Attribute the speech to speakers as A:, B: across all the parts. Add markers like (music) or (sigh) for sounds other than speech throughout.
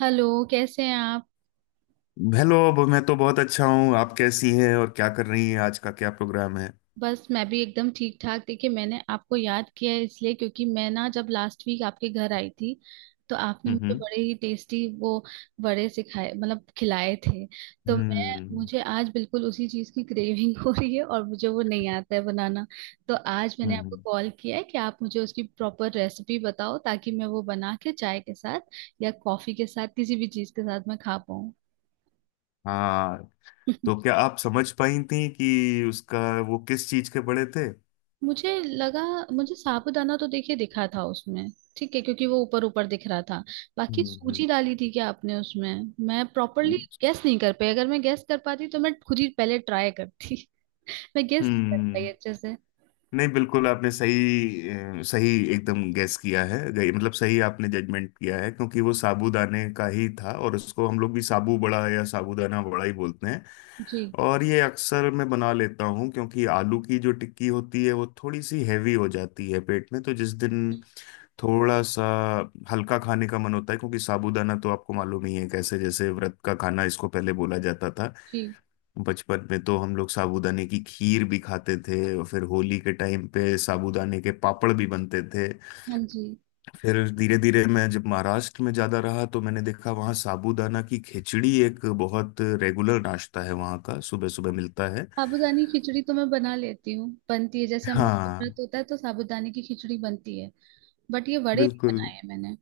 A: Hello, कैसे हैं आप।
B: हेलो मैं तो बहुत अच्छा हूँ। आप कैसी हैं और क्या कर रही हैं? आज का क्या प्रोग्राम है?
A: बस मैं भी एकदम ठीक ठाक। देखिए, मैंने आपको याद किया है इसलिए क्योंकि मैं ना जब लास्ट वीक आपके घर आई थी तो आपने मुझे
B: हम्म।
A: बड़े ही टेस्टी वो बड़े सिखाए मतलब खिलाए थे। तो मैं
B: हम्म।
A: मुझे आज बिल्कुल उसी चीज़ की क्रेविंग हो रही है और मुझे वो नहीं आता है बनाना। तो आज मैंने आपको
B: हम्म।
A: कॉल किया है कि आप मुझे उसकी प्रॉपर रेसिपी बताओ ताकि मैं वो बना के चाय के साथ या कॉफ़ी के साथ किसी भी चीज़ के साथ मैं खा पाऊँ।
B: हाँ। तो
A: (laughs)
B: क्या आप समझ पाई थी कि उसका वो किस चीज के पड़े थे?
A: मुझे लगा मुझे साबूदाना तो देखिए दिखा था उसमें, ठीक है, क्योंकि वो ऊपर ऊपर दिख रहा था। बाकी
B: हम्म। हम्म।
A: सूजी डाली थी क्या आपने उसमें? मैं प्रॉपरली गैस नहीं कर पाई। अगर मैं गैस कर पाती तो मैं खुद ही पहले ट्राई करती। (laughs) मैं गैस नहीं कर पाई
B: हम्म,
A: अच्छे से।
B: नहीं बिल्कुल आपने सही एकदम गैस किया है, मतलब सही आपने जजमेंट किया है क्योंकि वो साबूदाने का ही था, और उसको हम लोग भी साबू बड़ा या साबूदाना बड़ा ही बोलते हैं।
A: जी।
B: और ये अक्सर मैं बना लेता हूँ क्योंकि आलू की जो टिक्की होती है वो थोड़ी सी हैवी हो जाती है पेट में, तो जिस दिन थोड़ा सा हल्का खाने का मन होता है, क्योंकि साबूदाना तो आपको मालूम ही है कैसे, जैसे व्रत का खाना इसको पहले बोला जाता था।
A: जी।
B: बचपन में तो हम लोग साबूदाने की खीर भी खाते थे, और फिर होली के टाइम पे साबूदाने के पापड़ भी बनते थे।
A: हाँ जी।
B: फिर धीरे धीरे मैं जब महाराष्ट्र में ज्यादा रहा तो मैंने देखा वहाँ साबूदाना की खिचड़ी एक बहुत रेगुलर नाश्ता है वहाँ का, सुबह सुबह मिलता है।
A: साबूदानी खिचड़ी तो मैं बना लेती हूँ, बनती है, जैसे हमारे यहाँ व्रत
B: हाँ।
A: होता है तो साबूदाने की खिचड़ी बनती है। बट ये वड़े नहीं
B: बिल्कुल।
A: बनाए हैं मैंने।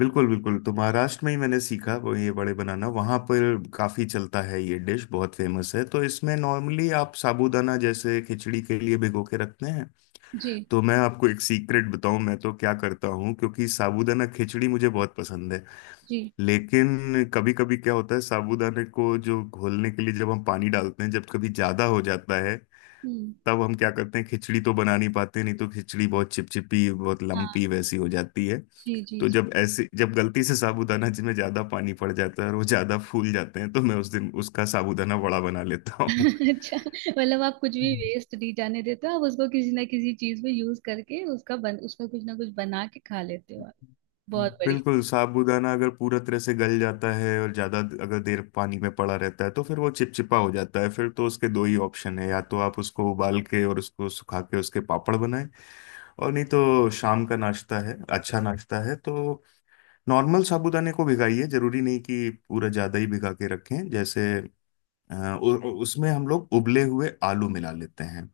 B: बिल्कुल। बिल्कुल, तो महाराष्ट्र में ही मैंने सीखा वो, ये बड़े बनाना वहाँ पर काफ़ी चलता है, ये डिश बहुत फेमस है। तो इसमें नॉर्मली आप साबूदाना जैसे खिचड़ी के लिए भिगो के रखते हैं।
A: जी
B: तो मैं आपको एक सीक्रेट बताऊँ, मैं तो क्या करता हूँ, क्योंकि साबूदाना खिचड़ी मुझे बहुत पसंद है।
A: जी।
B: लेकिन कभी कभी क्या होता है, साबूदाने को जो घोलने के लिए जब हम पानी डालते हैं जब कभी ज़्यादा हो जाता है,
A: हम्म।
B: तब हम क्या करते हैं, खिचड़ी तो बना नहीं पाते, नहीं तो खिचड़ी बहुत चिपचिपी बहुत
A: हाँ
B: लम्पी वैसी हो जाती है।
A: जी जी।
B: तो जब ऐसे जब गलती से साबूदाना जी में ज्यादा पानी पड़ जाता है और वो ज्यादा फूल जाते हैं तो मैं उस दिन उसका साबूदाना वड़ा बना लेता हूँ।
A: (laughs) अच्छा, मतलब आप कुछ भी वेस्ट नहीं जाने देते हो। आप उसको किसी ना किसी चीज में यूज करके उसका कुछ ना कुछ बना के खा लेते हो आप। बहुत बढ़िया।
B: बिल्कुल। साबूदाना अगर पूरा तरह से गल जाता है और ज्यादा अगर देर पानी में पड़ा रहता है तो फिर वो चिपचिपा हो जाता है, फिर तो उसके दो ही ऑप्शन है, या तो आप उसको उबाल के और उसको सुखा के उसके पापड़ बनाएं, और नहीं तो शाम का नाश्ता है, अच्छा नाश्ता है, तो नॉर्मल साबूदाने को भिगाइए, जरूरी नहीं कि पूरा ज्यादा ही भिगा के रखें, जैसे अ, उ, उ- उसमें हम लोग उबले हुए आलू मिला लेते हैं।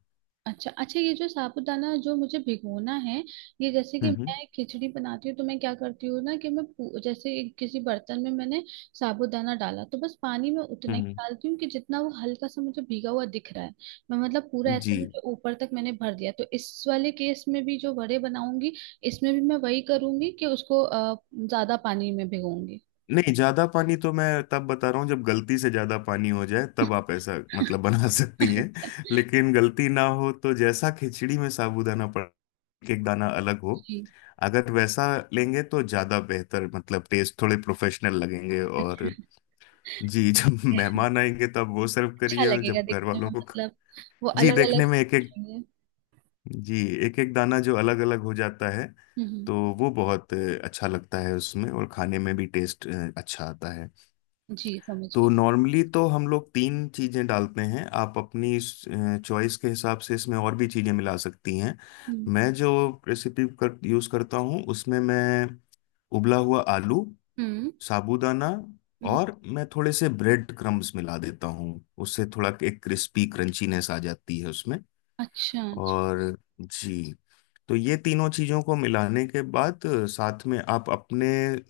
A: अच्छा अच्छा, ये जो साबूदाना जो मुझे भिगोना है, ये जैसे कि
B: हम्म।
A: मैं खिचड़ी बनाती हूँ तो मैं क्या करती हूँ ना कि मैं जैसे एक किसी बर्तन में मैंने साबूदाना डाला तो बस पानी में उतना ही
B: हम्म।
A: डालती हूँ कि जितना वो हल्का सा मुझे भीगा हुआ दिख रहा है। मैं मतलब पूरा ऐसे
B: जी।
A: नहीं कि ऊपर तक मैंने भर दिया। तो इस वाले केस में भी जो वड़े बनाऊंगी, इसमें भी मैं वही करूंगी कि उसको ज्यादा पानी में भिगोऊंगी।
B: नहीं, ज्यादा पानी तो मैं तब बता रहा हूँ जब गलती से ज्यादा पानी हो जाए, तब आप ऐसा
A: (laughs)
B: मतलब बना (laughs) सकती हैं।
A: अच्छा।
B: लेकिन गलती ना हो तो जैसा खिचड़ी में साबूदाना पड़, एक दाना अलग हो,
A: जी।
B: अगर वैसा लेंगे तो ज्यादा बेहतर, मतलब टेस्ट थोड़े प्रोफेशनल लगेंगे।
A: अच्छा।
B: और
A: (laughs)
B: जी (laughs)
A: ठीक
B: जब
A: है।
B: मेहमान आएंगे तब वो सर्व
A: अच्छा
B: करिए, और जब
A: लगेगा
B: घर
A: दिखने
B: वालों
A: में,
B: को।
A: मतलब वो
B: जी।
A: अलग
B: देखने
A: अलग
B: में
A: से
B: एक एक।
A: दिखेंगे।
B: जी। एक एक दाना जो अलग अलग हो जाता है,
A: हम्म।
B: तो वो बहुत अच्छा लगता है उसमें, और खाने में भी टेस्ट अच्छा आता है।
A: जी, समझ
B: तो
A: गई।
B: नॉर्मली तो हम लोग तीन चीज़ें डालते हैं, आप अपनी चॉइस के हिसाब से इसमें और भी चीज़ें मिला सकती हैं।
A: हम्म
B: मैं जो यूज़ करता हूँ उसमें मैं उबला हुआ आलू,
A: हम्म
B: साबूदाना,
A: हम्म।
B: और मैं थोड़े से ब्रेड क्रम्स मिला देता हूँ। उससे थोड़ा एक क्रिस्पी क्रंचीनेस आ जाती है उसमें।
A: अच्छा अच्छा।
B: और जी। तो ये तीनों चीजों को मिलाने के बाद साथ में आप अपने,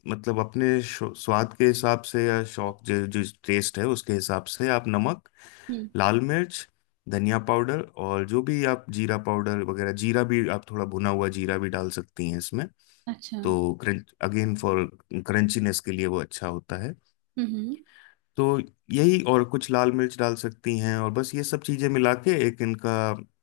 B: मतलब अपने स्वाद के हिसाब से, या शौक जो जो टेस्ट है उसके हिसाब से, आप नमक,
A: हम्म।
B: लाल मिर्च, धनिया पाउडर, और जो भी आप जीरा पाउडर वगैरह, जीरा भी आप थोड़ा भुना हुआ जीरा भी डाल सकती हैं इसमें।
A: अच्छा।
B: तो क्रंच अगेन फॉर क्रंचीनेस के लिए वो अच्छा होता है।
A: हम्म
B: तो यही, और कुछ लाल मिर्च डाल सकती हैं, और बस ये सब चीजें मिला के एक इनका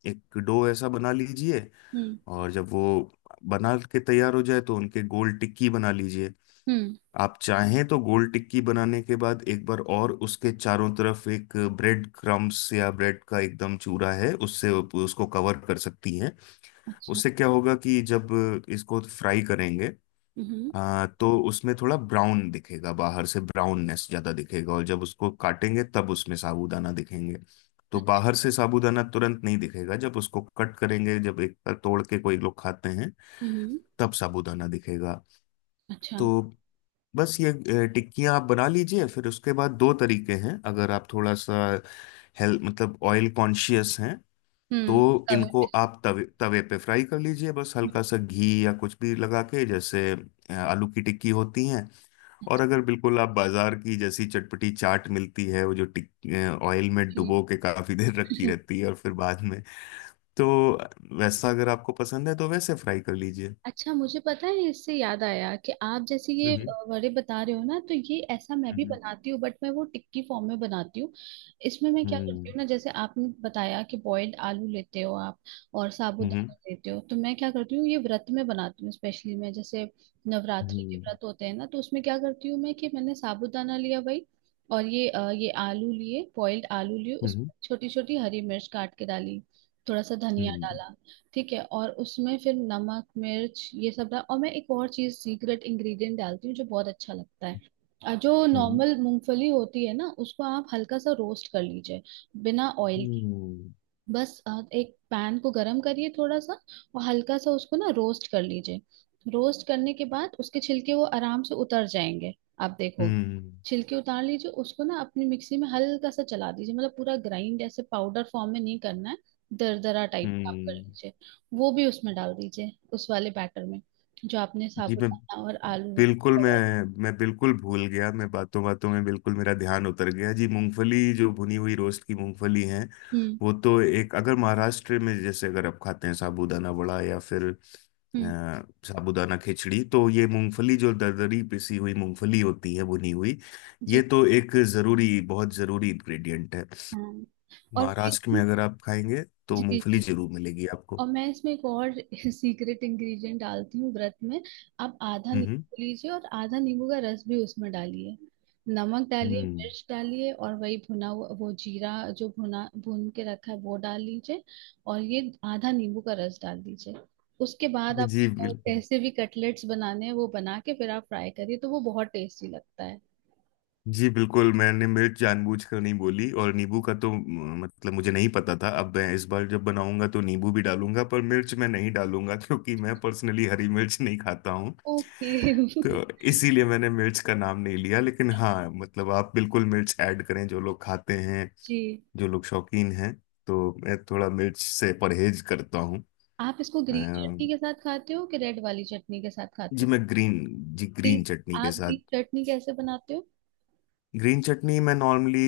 B: एक डो ऐसा बना लीजिए।
A: हम्म
B: और जब वो बना के तैयार हो जाए तो उनके गोल टिक्की बना लीजिए।
A: हम्म।
B: आप चाहें तो गोल टिक्की बनाने के बाद एक बार और उसके चारों तरफ एक ब्रेड क्रम्स या ब्रेड का एकदम चूरा है उससे उसको कवर कर सकती हैं।
A: अच्छा।
B: उससे क्या होगा कि जब इसको फ्राई करेंगे,
A: हम्म।
B: तो उसमें थोड़ा ब्राउन दिखेगा बाहर से, ब्राउननेस ज्यादा दिखेगा, और जब उसको काटेंगे तब उसमें साबूदाना दिखेंगे। तो
A: अच्छा।
B: बाहर से साबूदाना तुरंत नहीं दिखेगा, जब उसको कट करेंगे, जब एक बार तोड़ के कोई लोग खाते हैं
A: हम्म।
B: तब साबूदाना दिखेगा।
A: अच्छा।
B: तो बस ये टिक्कियाँ आप बना लीजिए, फिर उसके बाद दो तरीके हैं, अगर आप थोड़ा सा हेल्थ मतलब ऑयल कॉन्शियस हैं
A: हम्म।
B: तो
A: कभी
B: इनको
A: भी
B: आप
A: सीख-
B: तवे तवे पे फ्राई कर लीजिए, बस
A: हम्म।
B: हल्का सा घी या कुछ भी लगा के, जैसे आलू की टिक्की होती हैं। और
A: अच्छा।
B: अगर बिल्कुल आप बाजार की जैसी चटपटी चाट मिलती है, वो जो टिक ऑयल में
A: ठीक।
B: डुबो के काफी देर रखी रहती है और फिर बाद में, तो वैसा अगर आपको पसंद है तो वैसे फ्राई कर लीजिए।
A: अच्छा, मुझे पता है, इससे याद आया कि आप जैसे ये
B: हम्म।
A: वड़े बता रहे हो ना, तो ये ऐसा मैं भी
B: हम्म।
A: बनाती हूँ बट मैं वो टिक्की फॉर्म में बनाती हूँ। इसमें मैं क्या करती
B: हम्म।
A: हूँ ना, जैसे आपने बताया कि बॉइल्ड आलू लेते हो आप और साबूदाना
B: हम्म।
A: लेते हो, तो मैं क्या करती हूँ, ये व्रत में बनाती हूँ स्पेशली मैं। जैसे नवरात्रि के व्रत होते हैं ना, तो उसमें क्या करती हूँ मैं कि मैंने साबूदाना लिया भाई, और ये ये आलू लिए, बॉइल्ड आलू लिए, उस छोटी छोटी हरी मिर्च काट के डाली, थोड़ा सा धनिया डाला, ठीक है, और उसमें फिर नमक मिर्च ये सब डाल, और मैं एक और चीज सीक्रेट इंग्रेडिएंट डालती हूँ जो बहुत अच्छा लगता है। जो नॉर्मल मूंगफली होती है ना, उसको आप हल्का सा रोस्ट कर लीजिए, बिना ऑयल।
B: うんうんうんうんうんうんうんजी
A: बस एक पैन को गरम करिए थोड़ा सा और हल्का सा उसको ना रोस्ट कर लीजिए। रोस्ट करने के बाद उसके छिलके वो आराम से उतर जाएंगे, आप देखो। छिलके उतार लीजिए, उसको ना अपनी मिक्सी में हल्का सा चला दीजिए। मतलब पूरा ग्राइंड ऐसे पाउडर फॉर्म में नहीं करना है, दरदरा टाइप का आप कर लीजिए। वो भी उसमें डाल दीजिए, उस वाले बैटर में, जो आपने
B: मैं
A: साबुदाना और आलू।
B: बिल्कुल मैं मैं बिल्कुल भूल गया, मैं बातों बातों में बिल्कुल मेरा ध्यान उतर गया। जी, मूंगफली जो भुनी हुई रोस्ट की मूंगफली है,
A: हम्म
B: वो तो एक, अगर महाराष्ट्र में जैसे अगर आप खाते हैं साबूदाना वड़ा या फिर
A: हम्म।
B: साबूदाना खिचड़ी, तो ये मूंगफली जो दरदरी पिसी हुई मूंगफली होती है भुनी हुई, ये
A: जी।
B: तो एक जरूरी, बहुत जरूरी इंग्रेडिएंट है।
A: हाँ और
B: महाराष्ट्र में
A: फिर
B: अगर आप खाएंगे तो
A: जी
B: मूंगफली
A: जी।
B: जरूर मिलेगी आपको।
A: और मैं इसमें एक और (laughs) सीक्रेट इंग्रेडिएंट डालती हूँ व्रत में। आप आधा
B: हम्म।
A: नींबू लीजिए और आधा नींबू का रस भी उसमें डालिए। नमक डालिए,
B: हम्म।
A: मिर्च डालिए, और वही भुना हुआ वो जीरा, जो भुना भून के रखा है वो डाल लीजिए, और ये आधा नींबू का रस डाल दीजिए। उसके बाद आप
B: जी बिल्कुल।
A: कैसे भी कटलेट्स बनाने हैं वो बना के फिर आप फ्राई करिए तो वो बहुत टेस्टी लगता है।
B: जी बिल्कुल, मैंने मिर्च जानबूझकर नहीं बोली, और नींबू का तो मतलब मुझे नहीं पता था। अब मैं इस बार जब बनाऊंगा तो नींबू भी डालूंगा, पर मिर्च मैं नहीं डालूंगा (laughs) क्योंकि मैं पर्सनली हरी मिर्च नहीं खाता हूँ।
A: ओके।
B: तो
A: (laughs)
B: इसीलिए मैंने मिर्च का नाम नहीं लिया, लेकिन हाँ मतलब आप बिल्कुल मिर्च ऐड करें, जो लोग खाते हैं,
A: जी।
B: जो लोग शौकीन हैं, तो मैं थोड़ा मिर्च से परहेज करता हूँ।
A: आप इसको ग्रीन चटनी के साथ खाते हो कि रेड वाली चटनी के साथ खाते
B: जी।
A: हो?
B: मैं ग्रीन जी ग्रीन
A: ग्रीन।
B: चटनी के
A: आप
B: साथ।
A: ग्रीन चटनी कैसे बनाते हो?
B: ग्रीन चटनी मैं नॉर्मली,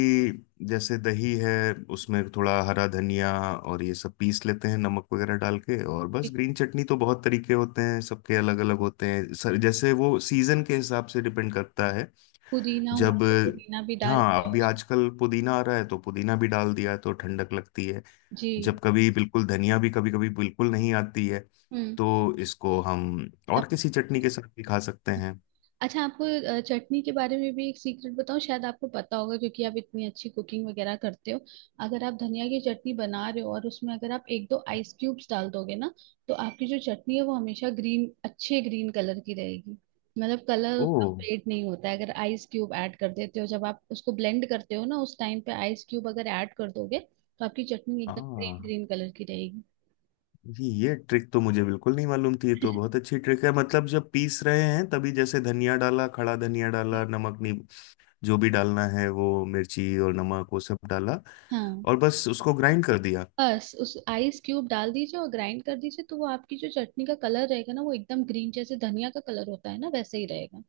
B: जैसे दही है उसमें थोड़ा हरा धनिया और ये सब पीस लेते हैं, नमक वगैरह डाल के, और बस। ग्रीन चटनी तो बहुत तरीके होते हैं, सबके अलग अलग होते हैं सर, जैसे वो सीजन के हिसाब से डिपेंड करता है।
A: पुदीना हुआ
B: जब
A: तो पुदीना भी डाल
B: हाँ,
A: दिया
B: अभी
A: उसमें।
B: आजकल पुदीना आ रहा है तो पुदीना भी डाल दिया, तो ठंडक लगती है।
A: जी।
B: जब कभी बिल्कुल धनिया भी कभी कभी बिल्कुल नहीं आती है,
A: हम्म।
B: तो इसको हम और किसी चटनी के साथ भी खा सकते हैं।
A: अच्छा, आपको चटनी के बारे में भी एक सीक्रेट बताऊं? शायद आपको पता होगा क्योंकि आप इतनी अच्छी कुकिंग वगैरह करते हो। अगर आप धनिया की चटनी बना रहे हो और उसमें अगर आप एक दो आइस क्यूब्स डाल दोगे ना, तो आपकी जो चटनी है वो हमेशा ग्रीन, अच्छे ग्रीन कलर की रहेगी। मतलब कलर
B: ओ।
A: उसका फेड नहीं होता है अगर आइस क्यूब ऐड कर देते हो। जब आप उसको ब्लेंड करते हो ना, उस टाइम पे आइस क्यूब अगर ऐड कर दोगे तो आपकी चटनी एकदम ग्रीन
B: हाँ,
A: ग्रीन कलर की रहेगी।
B: ये ट्रिक तो मुझे बिल्कुल नहीं मालूम थी, ये तो बहुत अच्छी ट्रिक है, मतलब जब पीस रहे हैं तभी जैसे धनिया डाला, खड़ा धनिया डाला,
A: (laughs)
B: नमक नहीं, जो भी डालना है वो, मिर्ची और नमक वो सब डाला,
A: हाँ।
B: और बस उसको ग्राइंड कर दिया।
A: बस उस आइस क्यूब डाल दीजिए और ग्राइंड कर दीजिए तो वो आपकी जो चटनी का कलर रहेगा ना, वो एकदम ग्रीन, जैसे धनिया का कलर होता है ना वैसे ही रहेगा।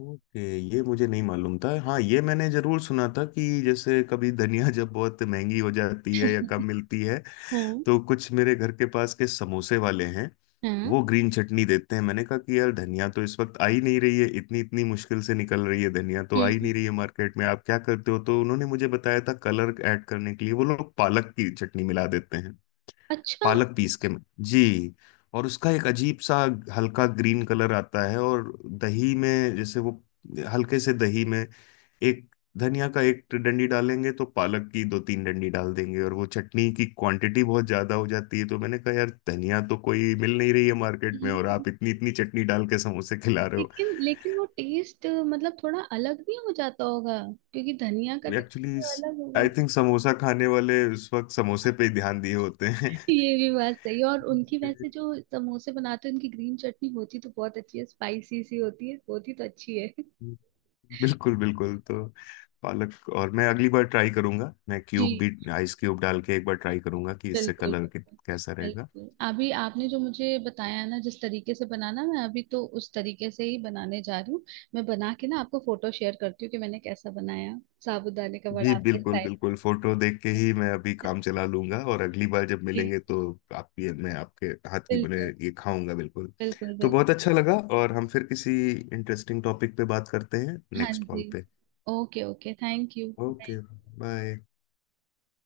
B: ओके, ये मुझे नहीं मालूम था। हाँ, ये मैंने जरूर सुना था कि जैसे कभी धनिया (laughs) जब बहुत महंगी हो जाती है या कम
A: (laughs)
B: मिलती है,
A: हाँ।
B: तो कुछ मेरे घर के पास के समोसे वाले हैं
A: हाँ।
B: वो ग्रीन चटनी देते हैं, मैंने कहा कि यार धनिया तो इस वक्त आ ही नहीं रही है, इतनी इतनी मुश्किल से निकल रही है धनिया, तो
A: हम्म
B: आ ही
A: हम्म।
B: नहीं रही है मार्केट में, आप क्या करते हो? तो उन्होंने मुझे बताया था कलर ऐड करने के लिए वो लोग पालक की चटनी मिला देते हैं,
A: अच्छा।
B: पालक पीस के। जी। और उसका एक अजीब सा हल्का ग्रीन कलर आता है, और दही में जैसे वो, हल्के से दही में एक धनिया का एक डंडी डालेंगे तो पालक की दो तीन डंडी डाल देंगे, और वो चटनी की क्वांटिटी बहुत ज्यादा हो जाती है, तो मैंने कहा यार धनिया तो कोई मिल नहीं रही है मार्केट में, और
A: हम्म।
B: आप इतनी इतनी चटनी डाल के समोसे खिला रहे हो।
A: लेकिन लेकिन वो टेस्ट मतलब थोड़ा अलग भी हो जाता होगा, क्योंकि धनिया का टेस्ट
B: एक्चुअली
A: तो अलग होगा।
B: आई थिंक समोसा खाने वाले उस वक्त समोसे पे ही ध्यान दिए होते
A: (laughs) ये भी बात सही है। और उनकी
B: हैं
A: वैसे जो
B: (laughs)
A: समोसे बनाते हैं उनकी ग्रीन चटनी होती तो बहुत अच्छी है, स्पाइसी सी होती है, होती तो अच्छी है।
B: बिल्कुल बिल्कुल, तो पालक, और मैं अगली बार ट्राई करूंगा, मैं
A: जी।
B: क्यूब भी आइस क्यूब डाल के एक बार ट्राई करूंगा कि इससे
A: बिल्कुल
B: कलर
A: बिल्कुल।
B: कैसा रहेगा।
A: बिल्कुल। अभी आपने जो मुझे बताया ना जिस तरीके से बनाना, मैं अभी तो उस तरीके से ही बनाने जा रही हूँ। मैं बना के ना आपको फोटो शेयर करती हूँ कि मैंने कैसा बनाया, साबूदाने का वड़ा,
B: जी
A: आपके
B: बिल्कुल
A: स्टाइल।
B: बिल्कुल, फोटो देख के ही
A: (laughs)
B: मैं अभी काम चला लूंगा, और अगली बार जब
A: जी
B: मिलेंगे तो आप ये, मैं आपके हाथ की बने
A: बिल्कुल
B: ये खाऊंगा बिल्कुल।
A: बिल्कुल
B: तो
A: बिल्कुल।
B: बहुत अच्छा लगा, और हम फिर किसी इंटरेस्टिंग टॉपिक पे बात करते हैं
A: हाँ
B: नेक्स्ट कॉल
A: जी।
B: पे।
A: Okay okay, thank you.
B: Okay. Bye.